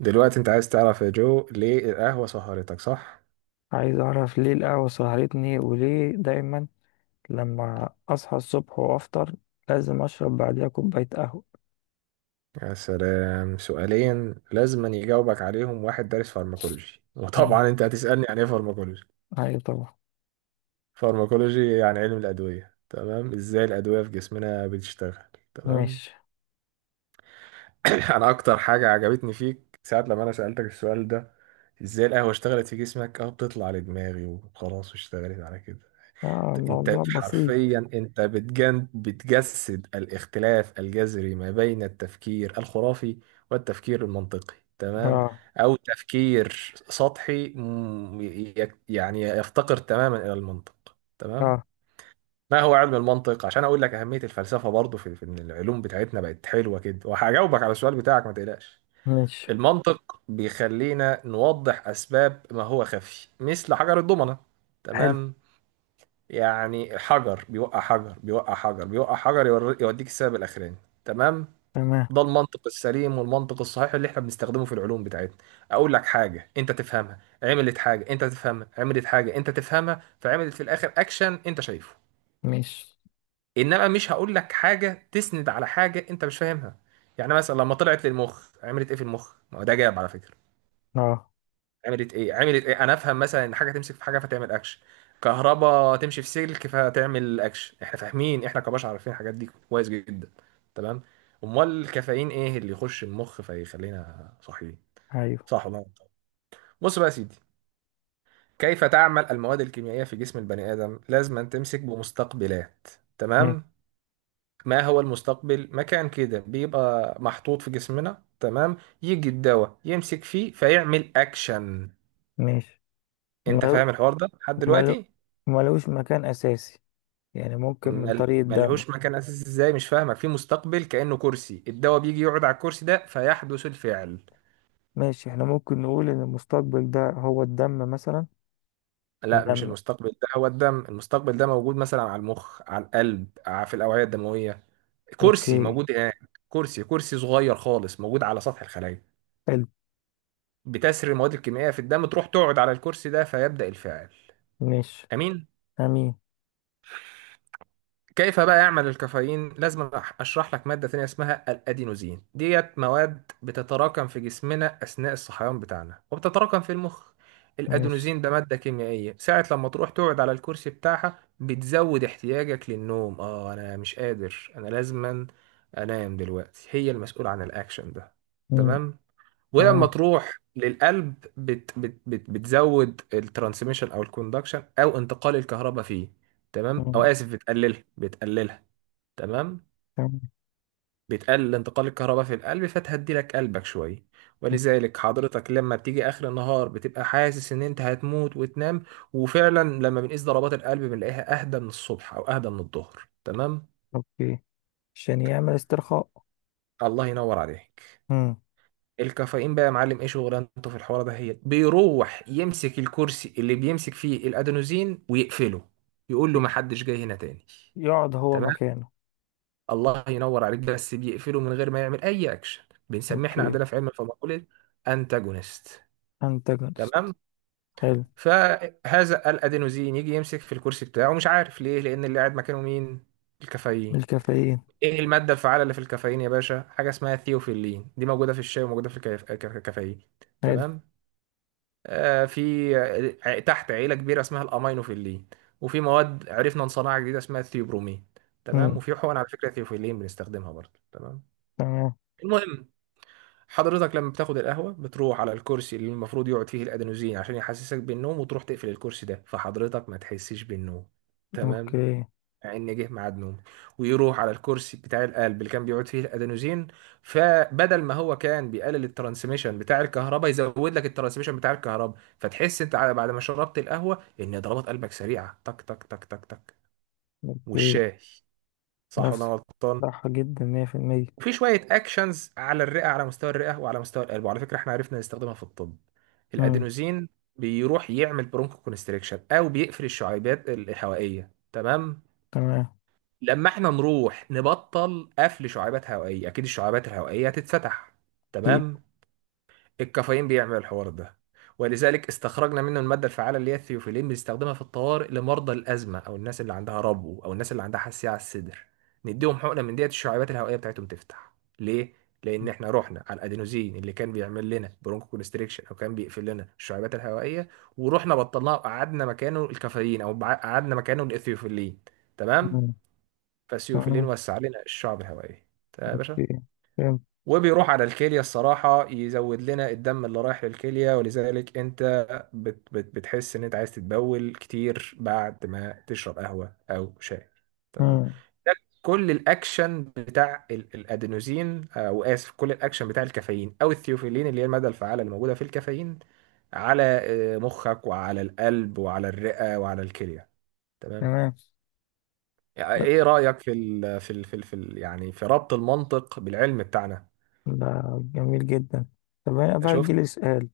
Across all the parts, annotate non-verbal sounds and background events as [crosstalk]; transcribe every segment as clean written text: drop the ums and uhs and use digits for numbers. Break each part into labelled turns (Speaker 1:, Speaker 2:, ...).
Speaker 1: دلوقتي انت عايز تعرف يا جو ليه القهوة سهرتك صح؟
Speaker 2: عايز اعرف ليه القهوة سهرتني وليه دايما لما اصحى الصبح وافطر لازم اشرب بعديها كوباية قهوة.
Speaker 1: يا سلام، سؤالين لازم يجاوبك عليهم واحد دارس فارماكولوجي،
Speaker 2: مم.
Speaker 1: وطبعا انت هتسألني عن ايه فارماكولوجي.
Speaker 2: ايوه طبعا.
Speaker 1: فارماكولوجي يعني علم الأدوية، تمام، ازاي الأدوية في جسمنا بتشتغل، تمام.
Speaker 2: ماشي.
Speaker 1: [clears throat] انا اكتر حاجة عجبتني فيك ساعة لما انا سألتك السؤال ده ازاي القهوة اشتغلت في جسمك. اه، بتطلع لدماغي وخلاص واشتغلت على كده.
Speaker 2: اه
Speaker 1: انت
Speaker 2: الموضوع بسيط.
Speaker 1: حرفيا بتجن بتجسد الاختلاف الجذري ما بين التفكير الخرافي والتفكير المنطقي، تمام،
Speaker 2: اه.
Speaker 1: او تفكير سطحي يعني يفتقر تماما الى المنطق، تمام.
Speaker 2: اه.
Speaker 1: ما هو علم المنطق، عشان اقول لك اهمية الفلسفة برضو في ان العلوم بتاعتنا بقت حلوة كده. وهجاوبك على السؤال بتاعك ما تقلقش.
Speaker 2: ماشي.
Speaker 1: المنطق بيخلينا نوضح اسباب ما هو خفي، مثل حجر الضمنة،
Speaker 2: حلو.
Speaker 1: تمام. يعني حجر بيوقع، حجر بيوقع، حجر بيوقع، حجر يوديك السبب الاخراني، تمام.
Speaker 2: تمام.
Speaker 1: ده المنطق السليم والمنطق الصحيح اللي احنا بنستخدمه في العلوم بتاعتنا. اقول لك حاجه انت تفهمها، عملت حاجه انت تفهمها، عملت حاجه انت تفهمها، فعملت في الاخر اكشن انت شايفه.
Speaker 2: ماشي.
Speaker 1: انما مش هقول لك حاجه تسند على حاجه انت مش فاهمها. يعني مثلا لما طلعت للمخ عملت ايه في المخ؟ ما هو ده جاب على فكره.
Speaker 2: اه.
Speaker 1: عملت ايه؟ عملت ايه؟ انا افهم مثلا ان حاجه تمسك في حاجه فتعمل اكشن، كهرباء تمشي في سلك فتعمل اكشن. احنا فاهمين، احنا كبشر عارفين الحاجات دي كويس جدا، تمام. امال الكافيين ايه اللي يخش المخ فيخلينا صاحيين،
Speaker 2: ايوه.
Speaker 1: صح ولا غلط؟ بص بقى يا سيدي، كيف تعمل المواد الكيميائيه في جسم البني ادم؟ لازم أن تمسك بمستقبلات،
Speaker 2: ماشي.
Speaker 1: تمام. ما هو المستقبل؟ مكان كده بيبقى محطوط في جسمنا، تمام. يجي الدواء يمسك فيه فيعمل اكشن.
Speaker 2: ماشي.
Speaker 1: انت
Speaker 2: ملو.
Speaker 1: فاهم الحوار ده لحد
Speaker 2: ملو.
Speaker 1: دلوقتي؟
Speaker 2: ملوش مكان اساسي، يعني ممكن من طريق الدم.
Speaker 1: ملهوش مكان اساسي ازاي؟ مش فاهمك. في مستقبل كأنه كرسي، الدواء بيجي يقعد على الكرسي ده فيحدث الفعل.
Speaker 2: ماشي. احنا ممكن نقول ان المستقبل ده هو الدم مثلا.
Speaker 1: لا، مش
Speaker 2: الدم.
Speaker 1: المستقبل ده هو الدم، المستقبل ده موجود مثلا على المخ، على القلب، في الأوعية الدموية. كرسي
Speaker 2: اوكي.
Speaker 1: موجود هناك. كرسي صغير خالص موجود على سطح الخلايا.
Speaker 2: حلو.
Speaker 1: بتسري المواد الكيميائية في الدم، تروح تقعد على الكرسي ده فيبدأ الفعل.
Speaker 2: ماشي.
Speaker 1: أمين.
Speaker 2: امين.
Speaker 1: كيف بقى يعمل الكافيين؟ لازم اشرح لك ماده ثانيه اسمها الادينوزين. ديت مواد بتتراكم في جسمنا اثناء الصحيان بتاعنا وبتتراكم في المخ.
Speaker 2: ماشي.
Speaker 1: الادينوزين ده ماده كيميائيه، ساعه لما تروح تقعد على الكرسي بتاعها بتزود احتياجك للنوم. اه انا مش قادر، انا لازما انام دلوقتي. هي المسؤوله عن الاكشن ده،
Speaker 2: مم.
Speaker 1: تمام. ولما
Speaker 2: تمام.
Speaker 1: تروح للقلب بت بت بت بتزود الترانسميشن او الكوندكشن او انتقال الكهرباء فيه. تمام، او
Speaker 2: مم.
Speaker 1: اسف، بتقللها، تمام.
Speaker 2: تمام.
Speaker 1: بتقلل انتقال الكهرباء في القلب فتهدي لك قلبك شويه.
Speaker 2: مم.
Speaker 1: ولذلك حضرتك لما بتيجي اخر النهار بتبقى حاسس ان انت هتموت وتنام. وفعلا لما بنقيس ضربات القلب بنلاقيها اهدى من الصبح او اهدى من الظهر، تمام.
Speaker 2: اوكي. عشان يعمل استرخاء.
Speaker 1: الله ينور عليك.
Speaker 2: مم.
Speaker 1: الكافيين بقى يا معلم ايه شغلانته في الحوار ده؟ هي بيروح يمسك الكرسي اللي بيمسك فيه الادينوزين ويقفله، يقول
Speaker 2: ي-
Speaker 1: له ما حدش جاي هنا تاني،
Speaker 2: يقعد هو
Speaker 1: تمام.
Speaker 2: مكانه.
Speaker 1: الله ينور عليك. بس بيقفله من غير ما يعمل اي اكشن. بنسميه احنا
Speaker 2: اوكي.
Speaker 1: عندنا في علم الفارماكولوجي انتاجونست،
Speaker 2: انتاجونست.
Speaker 1: تمام.
Speaker 2: حلو.
Speaker 1: فهذا الادينوزين يجي يمسك في الكرسي بتاعه مش عارف ليه، لان اللي قاعد مكانه مين؟ الكافيين.
Speaker 2: الكافيين.
Speaker 1: ايه الماده الفعاله اللي في الكافيين يا باشا؟ حاجه اسمها ثيوفيلين، دي موجوده في الشاي وموجوده في الكافيين،
Speaker 2: حلو.
Speaker 1: تمام. في تحت عيلة كبيرة اسمها الأمينوفيلين. وفي مواد عرفنا نصنعها جديدة اسمها الثيوبرومين، تمام.
Speaker 2: مم.
Speaker 1: وفي حقن على فكرة ثيوفيلين بنستخدمها برضه، تمام.
Speaker 2: تمام.
Speaker 1: المهم، حضرتك لما بتاخد القهوة بتروح على الكرسي اللي المفروض يقعد فيه الأدينوزين عشان يحسسك بالنوم، وتروح تقفل الكرسي ده فحضرتك ما تحسش بالنوم، تمام،
Speaker 2: اوكي.
Speaker 1: ان جه ميعاد نومه. ويروح على الكرسي بتاع القلب اللي كان بيقعد فيه الادينوزين، فبدل ما هو كان بيقلل الترانسميشن بتاع الكهرباء يزود لك الترانسميشن بتاع الكهرباء، فتحس انت بعد ما شربت القهوه ان ضربات قلبك سريعه، تك تك تك تك تك.
Speaker 2: اوكي.
Speaker 1: والشاي. صح ولا أنا
Speaker 2: نفسك.
Speaker 1: غلطان؟
Speaker 2: صح جدا، مية في المية.
Speaker 1: وفي شويه اكشنز على الرئه، على مستوى الرئه وعلى مستوى القلب. وعلى فكره احنا عرفنا نستخدمها في الطب.
Speaker 2: مم.
Speaker 1: الادينوزين بيروح يعمل برونكو كونستريكشن او بيقفل الشعيبات الهوائيه، تمام.
Speaker 2: تمام.
Speaker 1: لما احنا نروح نبطل قفل شعابات هوائية، اكيد الشعابات الهوائية هتتفتح،
Speaker 2: اكيد.
Speaker 1: تمام. الكافيين بيعمل الحوار ده، ولذلك استخرجنا منه المادة الفعالة اللي هي الثيوفيلين، بنستخدمها في الطوارئ لمرضى الأزمة أو الناس اللي عندها ربو أو الناس اللي عندها حساسية على الصدر. نديهم حقنة من ديت الشعابات الهوائية بتاعتهم تفتح. ليه؟ لأن احنا رحنا على الأدينوزين اللي كان بيعمل لنا برونكو كونستريكشن أو كان بيقفل لنا الشعابات الهوائية، ورحنا بطلناه وقعدنا مكانه الكافيين، أو قعدنا مكانه الإثيوفيلين، تمام؟
Speaker 2: مم.
Speaker 1: فسيوفيلين
Speaker 2: تمام.
Speaker 1: وسع لنا الشعب الهوائية، تمام يا باشا.
Speaker 2: اوكي. فهمت.
Speaker 1: وبيروح على الكلية، الصراحة، يزود لنا الدم اللي رايح للكلية، ولذلك انت بت بت بتحس ان انت عايز تتبول كتير بعد ما تشرب قهوة او شاي، تمام.
Speaker 2: مم.
Speaker 1: ده كل الاكشن بتاع الادينوزين، او اسف، كل الاكشن بتاع الكافيين او الثيوفيلين اللي هي المادة الفعالة اللي موجودة في الكافيين، على مخك وعلى القلب وعلى الرئة وعلى الكلية، تمام.
Speaker 2: تمام.
Speaker 1: يعني
Speaker 2: لا،
Speaker 1: ايه رأيك في ال في ال في ال في ال يعني في ربط المنطق بالعلم بتاعنا؟
Speaker 2: ده جميل جدا. طب هنا بقى
Speaker 1: شفت؟
Speaker 2: يجيلي سؤال.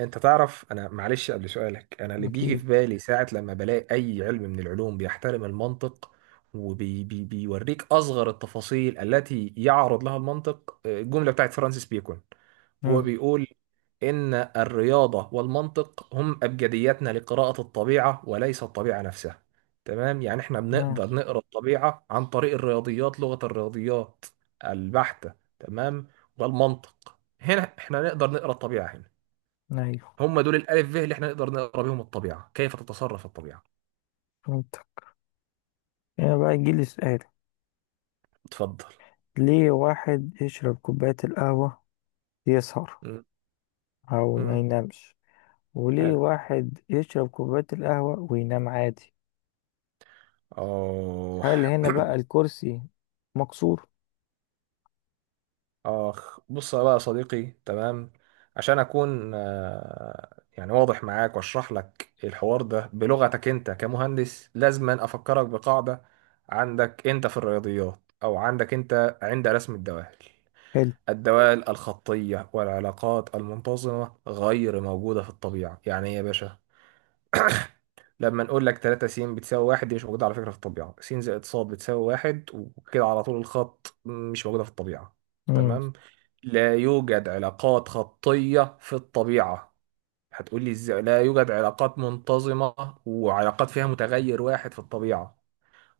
Speaker 1: انت تعرف انا معلش قبل سؤالك، انا اللي بيجي
Speaker 2: اكيد.
Speaker 1: في بالي ساعة لما بلاقي اي علم من العلوم بيحترم المنطق وبيوريك اصغر التفاصيل التي يعرض لها المنطق، الجملة بتاعت فرانسيس بيكون. هو
Speaker 2: مم.
Speaker 1: بيقول ان الرياضة والمنطق هم ابجدياتنا لقراءة الطبيعة وليس الطبيعة نفسها، تمام. يعني احنا
Speaker 2: تمام.
Speaker 1: بنقدر نقرأ الطبيعة عن طريق الرياضيات، لغة الرياضيات البحتة، تمام. والمنطق هنا احنا نقدر نقرأ الطبيعة هنا.
Speaker 2: ايوه.
Speaker 1: هم دول الالف ب اللي احنا نقدر نقرا بيهم الطبيعه، كيف تتصرف الطبيعه.
Speaker 2: فهمت. هنا بقى يجيلي سؤال،
Speaker 1: اتفضل.
Speaker 2: ليه واحد يشرب كوباية القهوة يسهر
Speaker 1: مم.
Speaker 2: أو ما
Speaker 1: مم.
Speaker 2: ينامش، وليه
Speaker 1: حلو.
Speaker 2: واحد يشرب كوباية القهوة وينام عادي؟
Speaker 1: اه.
Speaker 2: هل هنا بقى
Speaker 1: [coughs]
Speaker 2: الكرسي مكسور؟
Speaker 1: [clears throat] اخ، بص بقى يا صديقي، تمام. عشان اكون يعني واضح معاك واشرح لك الحوار ده بلغتك انت كمهندس، لازم افكرك بقاعده عندك انت في الرياضيات او عندك انت عند رسم الدوال.
Speaker 2: حلو.
Speaker 1: الدوال الخطيه والعلاقات المنتظمه غير موجوده في الطبيعه. يعني ايه يا باشا؟ [coughs] لما نقول لك 3 س بتساوي واحد، دي مش موجودة على فكرة في الطبيعة. س زائد ص بتساوي واحد وكده على طول الخط مش موجودة في الطبيعة،
Speaker 2: امم.
Speaker 1: تمام. لا يوجد علاقات خطية في الطبيعة. هتقول لي ازاي لا يوجد علاقات منتظمة وعلاقات فيها متغير واحد في الطبيعة؟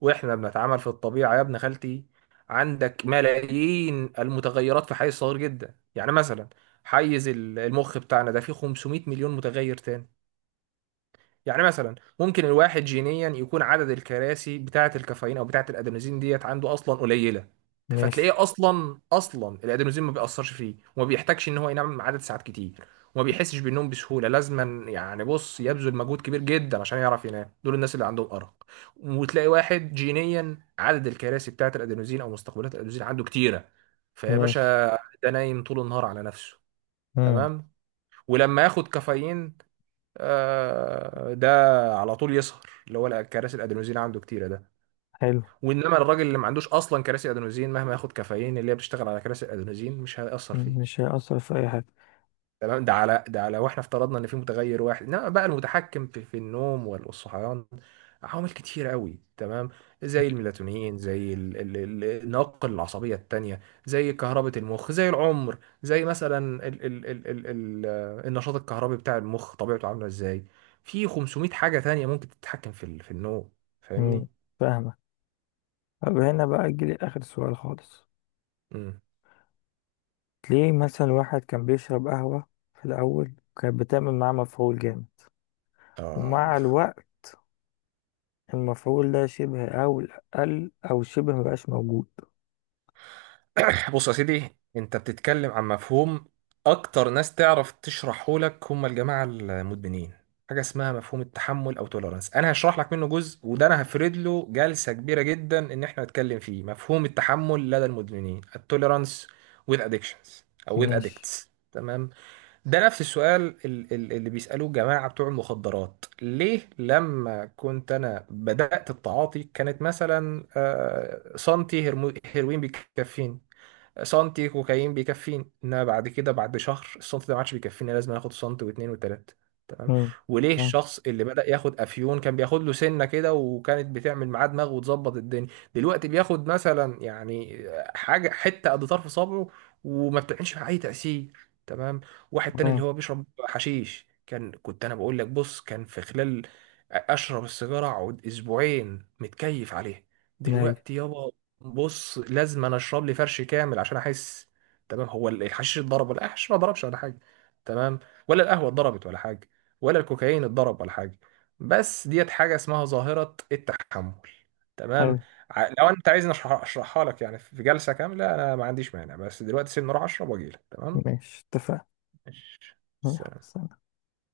Speaker 1: واحنا بنتعامل في الطبيعة يا ابن خالتي، عندك ملايين المتغيرات في حيز صغير جدا. يعني مثلا حيز المخ بتاعنا ده فيه 500 مليون متغير تاني. يعني مثلا ممكن الواحد جينيا يكون عدد الكراسي بتاعة الكافيين او بتاعة الادينوزين ديت عنده اصلا قليلة،
Speaker 2: ماشي.
Speaker 1: فتلاقيه اصلا الادينوزين ما بيأثرش فيه، وما بيحتاجش ان هو ينام عدد ساعات كتير، وما بيحسش بالنوم بسهولة لازما. يعني بص، يبذل مجهود كبير جدا عشان يعرف ينام. دول الناس اللي عندهم أرق. وتلاقي واحد جينيا عدد الكراسي بتاعة الادينوزين او مستقبلات الادينوزين عنده كتيرة، فيا باشا
Speaker 2: ماشي.
Speaker 1: ده نايم طول النهار على نفسه،
Speaker 2: امم.
Speaker 1: تمام. ولما ياخد كافيين، ده على طول يسهر، اللي هو كراسي الادينوزين عنده كتيره ده.
Speaker 2: حلو.
Speaker 1: وانما الراجل اللي ما عندوش اصلا كراسي ادينوزين، مهما ياخد كافيين اللي هي بتشتغل على كراسي الادينوزين، مش هيأثر فيه،
Speaker 2: مش هيأثر في أي حاجة.
Speaker 1: تمام. ده على ده على، واحنا افترضنا ان في متغير واحد. انما بقى المتحكم في النوم والصحيان عوامل كتيرة قوي، تمام. زي الميلاتونين، زي النواقل العصبية التانية، زي كهربة المخ، زي العمر، زي مثلا ال ال ال ال ال النشاط الكهربي بتاع المخ طبيعته عاملة ازاي. في 500 حاجة تانية ممكن تتحكم في في النوم. فاهمني؟
Speaker 2: امم. فاهمة. طب هنا بقى أجيلي آخر سؤال خالص.
Speaker 1: امم
Speaker 2: ليه مثلا واحد كان بيشرب قهوة في الأول كانت بتعمل معاه مفعول جامد،
Speaker 1: آه
Speaker 2: ومع الوقت المفعول ده شبه، أو قل أو شبه مبقاش موجود.
Speaker 1: [clears throat] بص يا سيدي، انت بتتكلم عن مفهوم اكتر ناس تعرف تشرحه لك هم الجماعه المدمنين. حاجه اسمها مفهوم التحمل او توليرانس. انا هشرح لك منه جزء، وده انا هفرد له جلسه كبيره جدا ان احنا نتكلم فيه مفهوم التحمل لدى المدمنين، التوليرانس with addictions او with
Speaker 2: ماشي.
Speaker 1: addicts، تمام. ده نفس السؤال اللي بيسالوه الجماعه بتوع المخدرات: ليه لما كنت انا بدات التعاطي كانت مثلا سنتي هيروين بيكفيني، سنتي كوكايين بيكفيني، انما بعد كده بعد شهر السنت ده ما عادش بيكفيني، لازم اخد سنت واثنين وثلاثه، تمام.
Speaker 2: مم.
Speaker 1: وليه
Speaker 2: تمام.
Speaker 1: الشخص اللي بدأ ياخد افيون كان بياخد له سنه كده وكانت بتعمل معاه دماغ وتظبط الدنيا، دلوقتي بياخد مثلا يعني حاجه حته قد طرف صبعه وما بتعملش معاه اي تأثير، تمام. واحد تاني اللي
Speaker 2: تمام.
Speaker 1: هو بيشرب حشيش، كان كنت انا بقول لك بص، كان في خلال اشرب السيجاره اقعد اسبوعين متكيف عليها.
Speaker 2: أيوة.
Speaker 1: دلوقتي يابا، بص، لازم انا اشرب لي فرش كامل عشان احس، تمام. هو الحشيش اتضرب ولا الحشيش ما ضربش ولا حاجه؟ تمام. ولا القهوه اتضربت ولا حاجه؟ ولا الكوكايين اتضرب ولا حاجه؟ بس ديت حاجه اسمها ظاهره التحمل، تمام.
Speaker 2: حلو.
Speaker 1: لو انت عايزني اشرحها لك يعني في جلسه كامله، انا ما عنديش مانع، بس دلوقتي سيبني اروح اشرب واجيلك، تمام.
Speaker 2: ماشي.
Speaker 1: ماشي. سلام.
Speaker 2: اتفقنا.